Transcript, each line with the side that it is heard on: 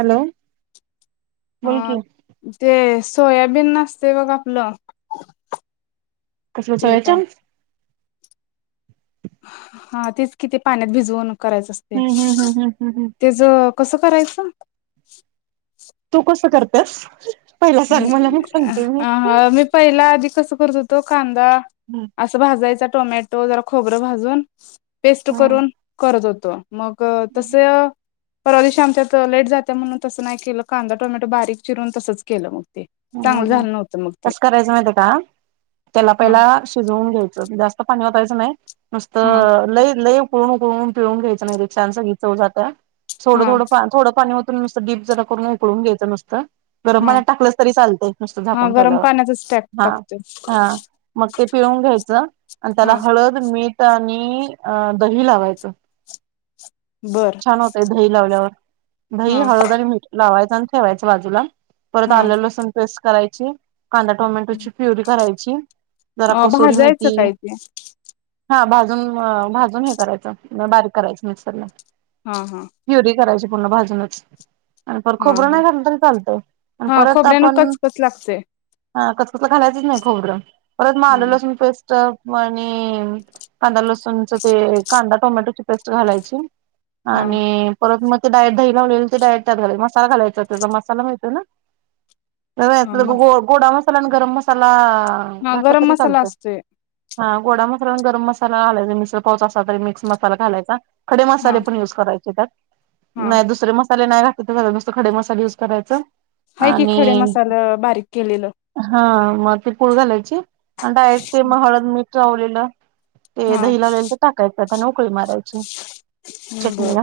right: Hello बोल की
left: ह तेस सोयाबीन असत्य बघ आपलं.
right: कसल
left: ते
right: चोया
left: काय
right: चंक्स
left: हा तेच किती, पाण्यात भिजऊन. करायच असते,
right: हम्म हम्म हम्म हम्म हम्म हम्म
left: ते ज कस करायचं [inaudible]
right: तू कसं करतेस? पहिला सांग मला मग सांगते मी
left: हा हा मी पहिला आधी कस करत हुतो कान का?
right: हम्म
left: असं भाजयचा टोमॅटो. तो जरा खोबरं भाजून. पेस्ट
right: हम्म
left: करून करत होत त मग तसय. परवा दिवशी आमच्यात लेट झालत, म्हणून तसं नाही केलं कांदा टोमॅटो बारीक चिरून तसंच. केलं म
right: ह ह कस करायचं माहित का, त्याला
left: हा
right: पहिला शिजवून घ्यायचं जास्त. पाणी ओतायचं नाही
left: हा
right: नुसतं लई लई उकळून उकळून पिळून घ्यायच नाही तर छान सगळी चव जाते ह. थोड
left: हा
right: थोड पान थोड पाणी ओत. नुसता गीर जरा करून उकळून घ्यायचा नुसता. गरम
left: हा
right: पाण्यात टाकलं. तरी चालतंय नुसता
left: हा
right: झाकून
left: गरम
right: ठेवल्यावर,
left: पाण्यातच टाक
right: हा
left: टाकतोय
right: हा मग ते पिळून घ्यायचं आणि त्याला
left: हा
right: हळद मीठ आ. आणि अ दही, लावायचं.
left: बर
right: छान होतय दही लावल्यावर, दही,
left: हा
right: हळद, आणि मीठ लावाय. छान ठेवायचं बाजूला. परत
left: हा
right: आलं लसूण पेस्ट कराय ची. कांदा, टोमॅटोची, प्युरी कराय ची.
left: अ भाजायचं काय ते?
right: अ भाजून हे करायचं, बारीक करायच मिक्सर ला
left: हं हं!
right: पूर्ण भाजूनच. अ पर खोबरं नाही
left: हा
right: घातलं तरी चालतंय, आण
left: हा
right: परत
left: खोबऱ्यानं
right: आपण.
left: कचकच लागते
right: हा कच, कच, ला घालायचच नाही खोबरं. परत म आल,
left: ह
right: लसूण पेस. आणि कांदा, लसूण च ते कांदा टोमॅटोची पेस्ट घालायची.
left: हा
right: आणि परत मग. ते डायरट दही, लावले ते डायरेट, त्यात घालायचे मसाला घालायचा त त्याचा मसाला मिळतो ना.
left: हा
right: आपल
left: मग
right: गो गोडा मस गरम, गरम मसाला. हा घातलं
left: गरम
right: तरी
left: मसाला
right: चालत
left: असतोय
right: हा गोडा मस गरम मसाला घालायचा, मिश्र पावूच असा तरी मिक्स मसाला घालायचा. खडे
left: हा
right: मसाले. ते पण यूज करायचे का,
left: हा
right: नाय दुसरे मं. मले नाही [unintelligible] नूसत खडे मसाले युज करायचं.
left: हाय की खडे मसाल, बारीक केलेलं.
right: हा मग ती पूळ घालायची. न [unintelligible] ते मग हळद मीठ लावलेली. [inaudible] ते
left: हा
right: दहीलां नंतर टाकायचं. अन ऊकळी मारयची.
left: हूं बर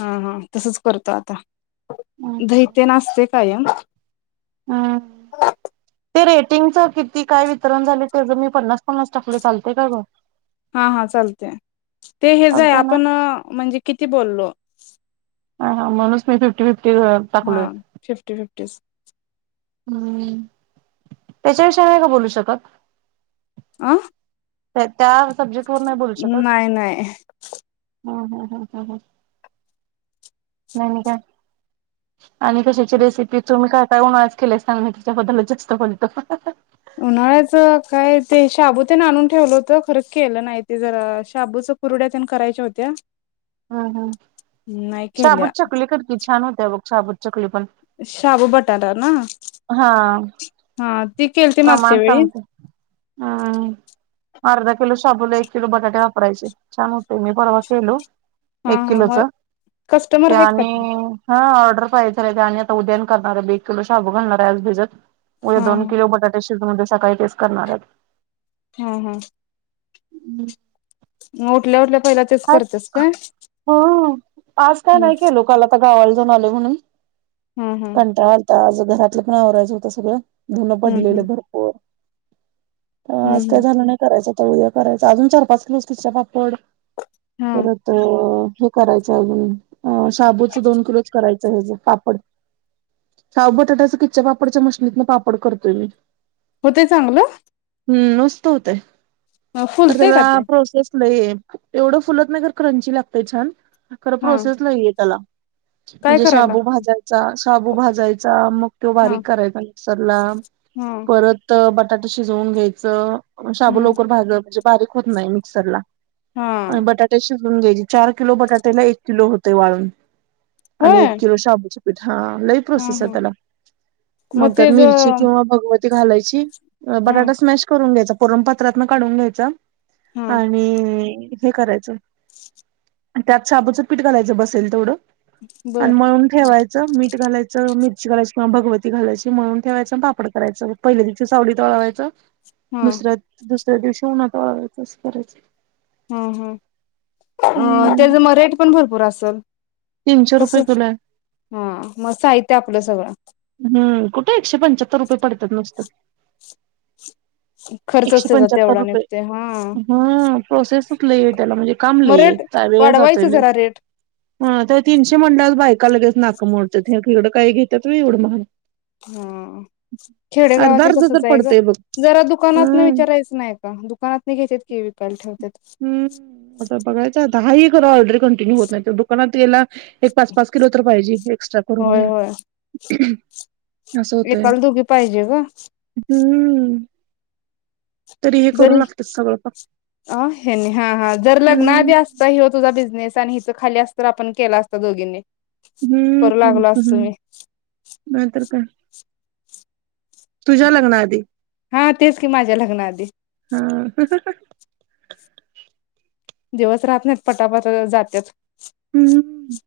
left: हं हं तसच करता आता. धही तेन असंते. काय.
right: हम्म ते रेटिंगचं किती काय वितरण झाले त्याच मी पन्नास पन्नास टाले चालते काय ग
left: हा हा चालतेय. ते हे जाय
right: चालतय ना
left: आपण म्हणजे किती बोललो.
right: हा हा मणूस नाही तुट
left: हा फिफ्टी फिफ्टी
right: हम्म त्याच्याविषयी आम्ही का बोलू शकत.
left: आं
right: त्याता
left: नाही नाही
right: हम् ह ह ह नाही नाही काय आणि कशाची रेसिपी तुम्ही काय काय उनळच केले असता म त्याच्याबद्दलच जास्त बोलतो.
left: उन्हाळ्याच काय ते शाबू त्याने आणून ठेवलं होत खरं केलं नाही ते जरा शाबूच कुरड्या त्यान करायच्या होत्या.
right: हम्म हम्
left: नाही
right: चहा
left: केल्या
right: बुच्छा को लकर क छान होती. साबू चकली प
left: शब बटाला ना
right: हा
left: हा ती केलती मागच्या
right: प्रमाण
left: वेळी
right: चांगत हम्म अर्धा किलो शाबूला एक किलो बटाटे वापरायचे छान होते मी परवा केलो.
left: हा
right: एक
left: हा
right: किलोच
left: मग कस्टमर आहेत का
right: आणि हा पा आणि आता उद्यान करणार आहे ब एक किलो शाब घालणार आहे आज भिजत. मे
left: हा
right: दोन कलो बटाट ष म सकाळी तेच करणार आहेत.
left: हम् हम
right: हम्म
left: उठल्या उठलं.
right: ह आज काय नाही के लोकला भराव त नाले होणे.
left: हम्म हम्म
right: आज घरातलं पण आवरायचं होत सगळं दधुन
left: हम्म हम्म
right: पडलेलं भरपूर
left: हम्म
right: असज काय
left: हम्म
right: झालं नाही करायचं. उद्या करायचा अजून चार पाच किलोस किचरा पापड
left: हा
right: परत हे करायचं अजून शाबूचं दोन किलोच करायच. पापड साव बटाट्याच किच्च्या पापडच्या मशनीतलं पापड करतोय मी
left: होतय चांगलं.
right: हम् नसत होताय. खर
left: फुलतय
right: तर
left: का ते
right: प्रोसेस एवढं फुलत नाही तर क्रंची लागते छान. खरं
left: हा
right: प्रोसेस लई आहे त्याला.
left: काय
right: म्हणजे
left: करायला
right: शाबु भाजायचा साबू भाजायचा मग [inaudible] तो
left: हा
right: बारीक करायचा मिक्सरला
left: हा
right: परत बट तात शिजवून घ्यायचं. शाबू
left: हम्म
right: लवकर भा [inaudible] म्हणजे बारीक होत नाइ मिक्सर ला. आणि
left: हा
right: बटाटे शिज घ्यायची चार किलो बटाटेला एक किलो होतय वाळून. आणि
left: होय
right: एक किलो शाबूच्या. हा लई
left: हा
right: प्रोसेसय
left: हा
right: त्याला मग त्या
left: तेज
right: मिरची
left: हा
right: किंवा भगव [inaudible] ती घालायची. थोडा बटाटा स्मॅश करून घ्यायचा. पुरण पात्रातन काढून घ्यायच.
left: हा
right: आणि [inaudible] हे करायचं त्यात शाबूचं पीठ घालायचं बसेल तेवढं.
left: बर
right: आन मळून ठेवायचं मी घालायचं मिरची घालायची किंवा भगवती घालायची म्हणून ठेवायचं पापड करायचं पहिले दिसचं सावलित वा ळवायचं.
left: हा
right: दुसरा दुस त्या दिवशी उनात वाळवायचं अस करायच.
left: हम् हम् अ त्याच मग रेट पण भरपूर असेल
right: तीनशे
left: कस
right: रुपये किलो आहे
left: हा मग साहित्य आपलं सगळं.
right: हम्म कुठे एकशे पंच्याहत्तर रुपये पडतात नुसतं
left: खर्चच
right: एकशे
left: त्याचा
right: पंचाहत्तर
left: तेवढा
right: रुपये
left: निघते हा
right: हा प्रोसेस. [inaudible] ला म्हणजे काम
left: मग
right: लयेय
left: रेट
right: त्या वेळ जातोय
left: वाढवायचं
right: लय
left: जरा रेट
right: ह त्या तीनशे म्हनल बायका लगेच नाक मोडतेत इकड काय घेतेत होय एवढं मो [inaudible]
left: हा खेडे
right: अर्ध
left: गावात नि
right: अर्ध तर
left: तसचय ग
right: पडतंय बघ
left: जरा दुकानात न
right: हम्म
left: विचारायचं नाही का दुकानात नाही घेतेत की विकायला ठेवतेत.
right: हम् आता बघायच दहा [inaudible] ऑर्डर कन्टिन्यू होत नाही तर दुकानात तेला एक पाच - पाच किलो तर पाहिजे एक्स्ट्रा करून द्यायला. [inaudible] असं होतंय
left: एकाल दोघी पाहिजे ग.
right: हम्म. तरी हे करू
left: जरी
right: लागतेत सगळं पक्
left: अ हेनी. हा. हा. जर लग्नाआधी असता ह्यो तुझा बिझनेस च खाली असत आपण केलं असतं दोघींनी. करू
right: हम्म.
left: लागलो असतो
right: हम्म्.
left: मी
right: नाय तर काय. तुझ्या लग्नाआधी
left: हा. तेच की माझ्या लग्नाआधी
right: हा.
left: दिवस राहत नाहीत. पटापट जात्यात.
right: हम्म.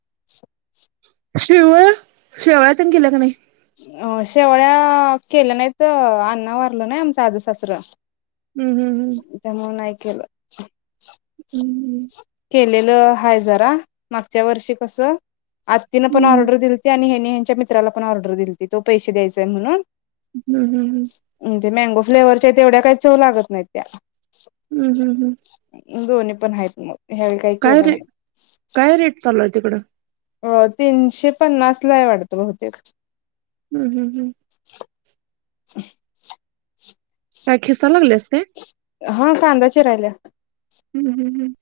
right: शिवळ शेवाळ्या तेन केल्या काय नाही?
left: अ शेवळ्या केल्या नाहीत. अण्णा वारलं नाही आमचं आज सासर.
right: हम्म हम्म
left: त्यामुळ ना केला
right: हम्म.
left: लेल हाय जरा मागच्या वर्षी कस आज तिन पण
right: हम्म
left: ऑर्डर दिती आणि हेंच्या मित्रला पण दिलती तो पैसे द्यायचाय म्हणून
right: हम्म. हम्. हम्म.
left: ते मॅंगो फ्लेवरच्या तेवढ्या काही चव लागत नाहीत त्या.
right: हम्म. हम्म. हम्म.
left: दोनी पण आहेत मग. ह्यावेळी काही
right: काय
left: केलं
right: रे,
left: नाही.
right: काय रेट चालू हाईत? तिकडं
left: अ तीनशे पन्नास लाय वाटतं बहुतेक.
right: हम्म. हम्. हम्म.
left: [inaudible]
right: काय खिसा लागल्यास काय?
left: हा. कांदा चिरायल्या.
right: हम्म. हम्. हम्.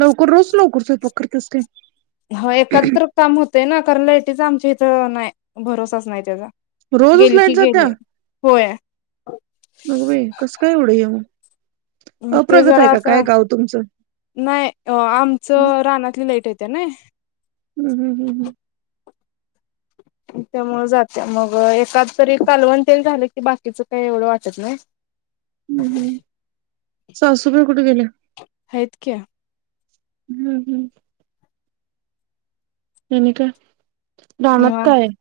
right: लवकर रोज लवकर स्वयपाक करत्यास काय?
left: होय एकाद तर काम होत ते ना खर लाइटीचा आमच्या इथ नाही. भरोसाच नाही त्याचा.
right: रोजच
left: गेली की
right: लाईट
left: गेले. होय.
right: बग भई! कसं काय एढं ये म,
left: ते जरा आता,
right: तुमचं
left: [inaudible] नाही अ आमचं रानातली लाईट येत त्या नय [inaudible]
right: [inaudible] हम्म हम्म हम् हम्म, [inaudible]
left: त्यामुळ, जाते मग एद तरी कालवण तेल झालं की बाकीच काही एवढं वाटत नाही. [inaudible]
right: हम्म हम् [inaudible] सासूबाई कुठ गेल्या. [inaudible]
left: हाइत क्या, [inaudible]
right: हम्म हम्म, [inaudible] [inaudible] अणि का, [inaudible] [inaudible] रानात काय, [inaudible]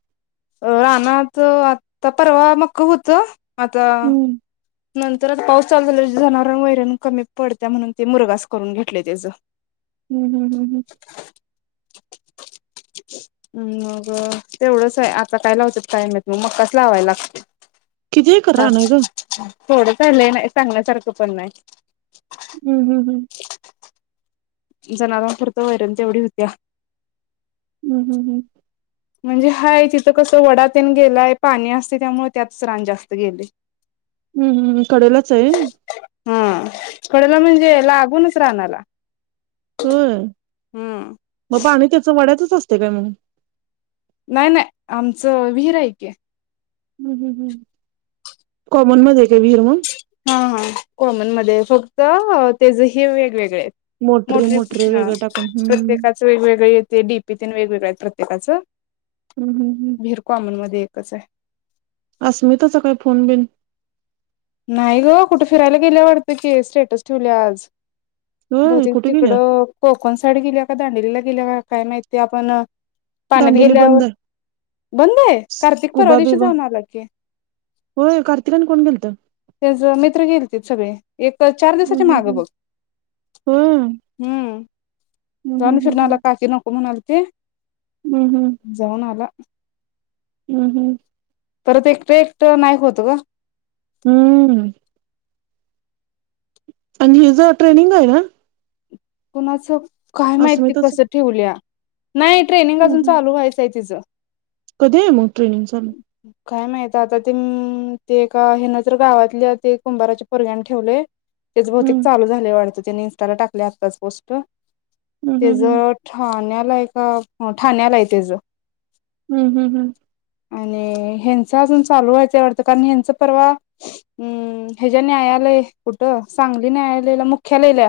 left: अ रानात आत्ता परवा मक्कं हुतं आता
right: हम्म
left: [inaudible] नंतरच पाऊस चालू झाल्यावर जनावरांना वैरण कमी पडत्या म्हणून ते मुरगास करून घेतलंय त्याचं
right: हम्म हम्म हम्म हम्म
left: हम् मग तेवढंच आहे आता काय लावतेत काय माहिती मग मक्काच लावाय लागते
right: किती एकर आहे गं
left: थोडं झालय पण सांगण्यासारखं पण नाही
right: हम्म हम्म हम्म
left: जनावरा पुरती वैरण तेवढी होत्या
right: हम्म हम् हम्म
left: म्हणजे हाय तिथं कसं वडा तेन गेलाय पाणी असते त्यामुळे त्यातच रान जास्त गेलंय
right: हम्म हम् कडेलाच आहे
left: हा कडेला म्हणजे लागूनच रानाला
right: हम
left: हम्म
right: म पाणी त्याचं वड्यातच असतय काय मग
left: नाय नाय आमचं विहीर हाय की
right: कॉमन मध्ये काय विहीर मग
left: हा हा कॉमन मध्ये फक्त तेचं हे वेगवेगळेत मोटरी हा
right: वेगळं टाकून हम्म
left: प्रत्येकाचं वेगवेगळे येते डीपी तेन वेगवेगळे हायत प्रत एकाचं
right: हम्म हम्म हम्म
left: विहिर कॉमनमध्ये कसाय
right: अस्मिताचा काय फोन बिन
left: नाही गं कुठे फिरायला गेल्या वाटतं की, स्टेटस ठेवल्या आज.
right: होय
left: बहुतेक
right: कुठे गेल्या
left: तिकडं, कोकण साईड गील्या का दांडेलीला गेल्याका काय माहिती, आपण पाण्यात
right: दांडेली
left: गेल्यावर
right: बंद आहे
left: बंद आहे कार्तिक परवा
right: कुबा
left: दिवशी
right: बिबा
left: जाऊन आला की.
right: होय कार्तिकान कोण गेलत
left: त्यांच मित्र गेलतीत सगळे. एक तर चार दिवसाची मागं
right: होय
left: बघ हम्म
right: हम्म
left: जाऊन फिरून आला
right: हम्म
left: काकी नको म्हणाल ते जाऊन आला.
right: हम्म हम्म.
left: परत एकटं एकटं नाई होतं ग.
right: हम्म. आणि हिज ट्रेनिंग आहे ना.
left: कोणाचं? काय माहिती
right: अस्मिताच
left: कसं ठेवलीया. नाही ट्रेनिंग अजून चालू व्हायचंय तिच.
right: कधी ये मग ट्रेनिंग चालू?
left: काय माहित आता ते ते ए का हे न तर गावातल्या ते कुंभाराच्या पोरग्यान ठेवलये तेच बहुतेक
right: हम्म
left: चालू झालय वाटत. त्याने इस्टाला टाकलय आताच पोस्ट
right: हम्म
left: तेज
right: हम्म
left: ठाण्यात का ठाण्याला ये तेझ.
right: हम्म हम्म हम्म.
left: आणि ह्यांच अजून चालू व्हायचं आवडतं कारण ह्यांचा परवा हे जे न्यायालय कुठं सांगली न्यायालयाला मुख्यलयला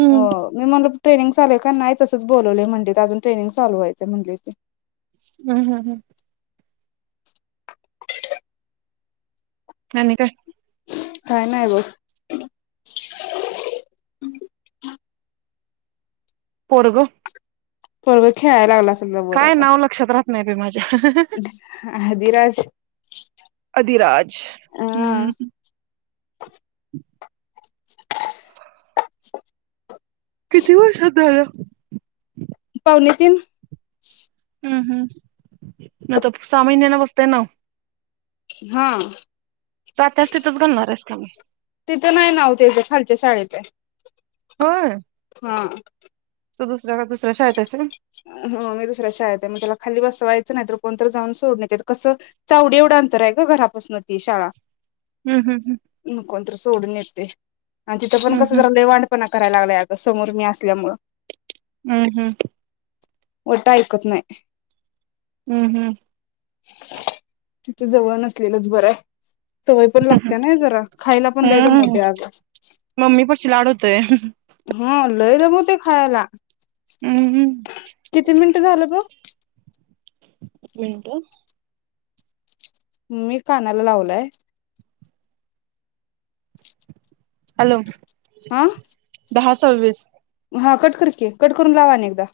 right: हम्म
left: हो मी म्हणलं ट्रेनिंग चालूय का नाही तसंच बोलावलेय म्हणलीत अजून ट्रेनिंग चालू व्हायच म्हणलीत.
right: हम्म हम्म हम्म. आणि काय?
left: काय नाय बग. [unintelligible]
right: पोरग.
left: पोरग खेळाय लागलास
right: काय नाव लक्षात राहत नाही बाई माझ्या
left: आदिराज
right: अदीराज
left: अ
right: हम्म. [unintelligible] किती वर्षाचा झाला?
left: पावणे तीन.
right: हम्म हम्म सहा महिन्यांन बसतय नाव.
left: हा.
right: जात्यास तथच घालणार ये का?
left: तिथं नाही नाव त्याचं खालच्या शाळेत ये हा.
right: त दुसऱ्या का दुसऱ्या शाळेत आहे से. [unintelligible]
left: ह मी दुसऱ्या शाळेत आहे मग त्याला खाली बसवायचं नाही तर कोणत जाऊन सोडण्यात य कसं चावडी एवढं अंतर आहे ग घरापासून ती शाळा.
right: हम्म हम्म हम्.
left: सोडूनच ते. आणि तिथं पण कस
right: हम्म
left: जरा निवांतपणा - - करायला लागलंय आता समोर मी असल्यामुळे.
right: हम् हम्म.
left: उलट ऐकत नाही.
right: हम्म हम्म.
left: तुमच्या जवळ नसलेलंच बरं. सवय पण लागते ना जरा, खायला पण लय दमवत
right: हम्म
left: अगं.
right: मम्मी पशी लाड होतोय
left: हा लय दमवत- ते खायाला-
right: हम्म
left: किती मिनिटं झालत?
right: मिनटं?
left: मी कानाला लावलाय-
right: हॅलो.
left: हा
right: दहाच. सव्वीस-
left: हा कट करकी, कट करून लाव आणि एकदा.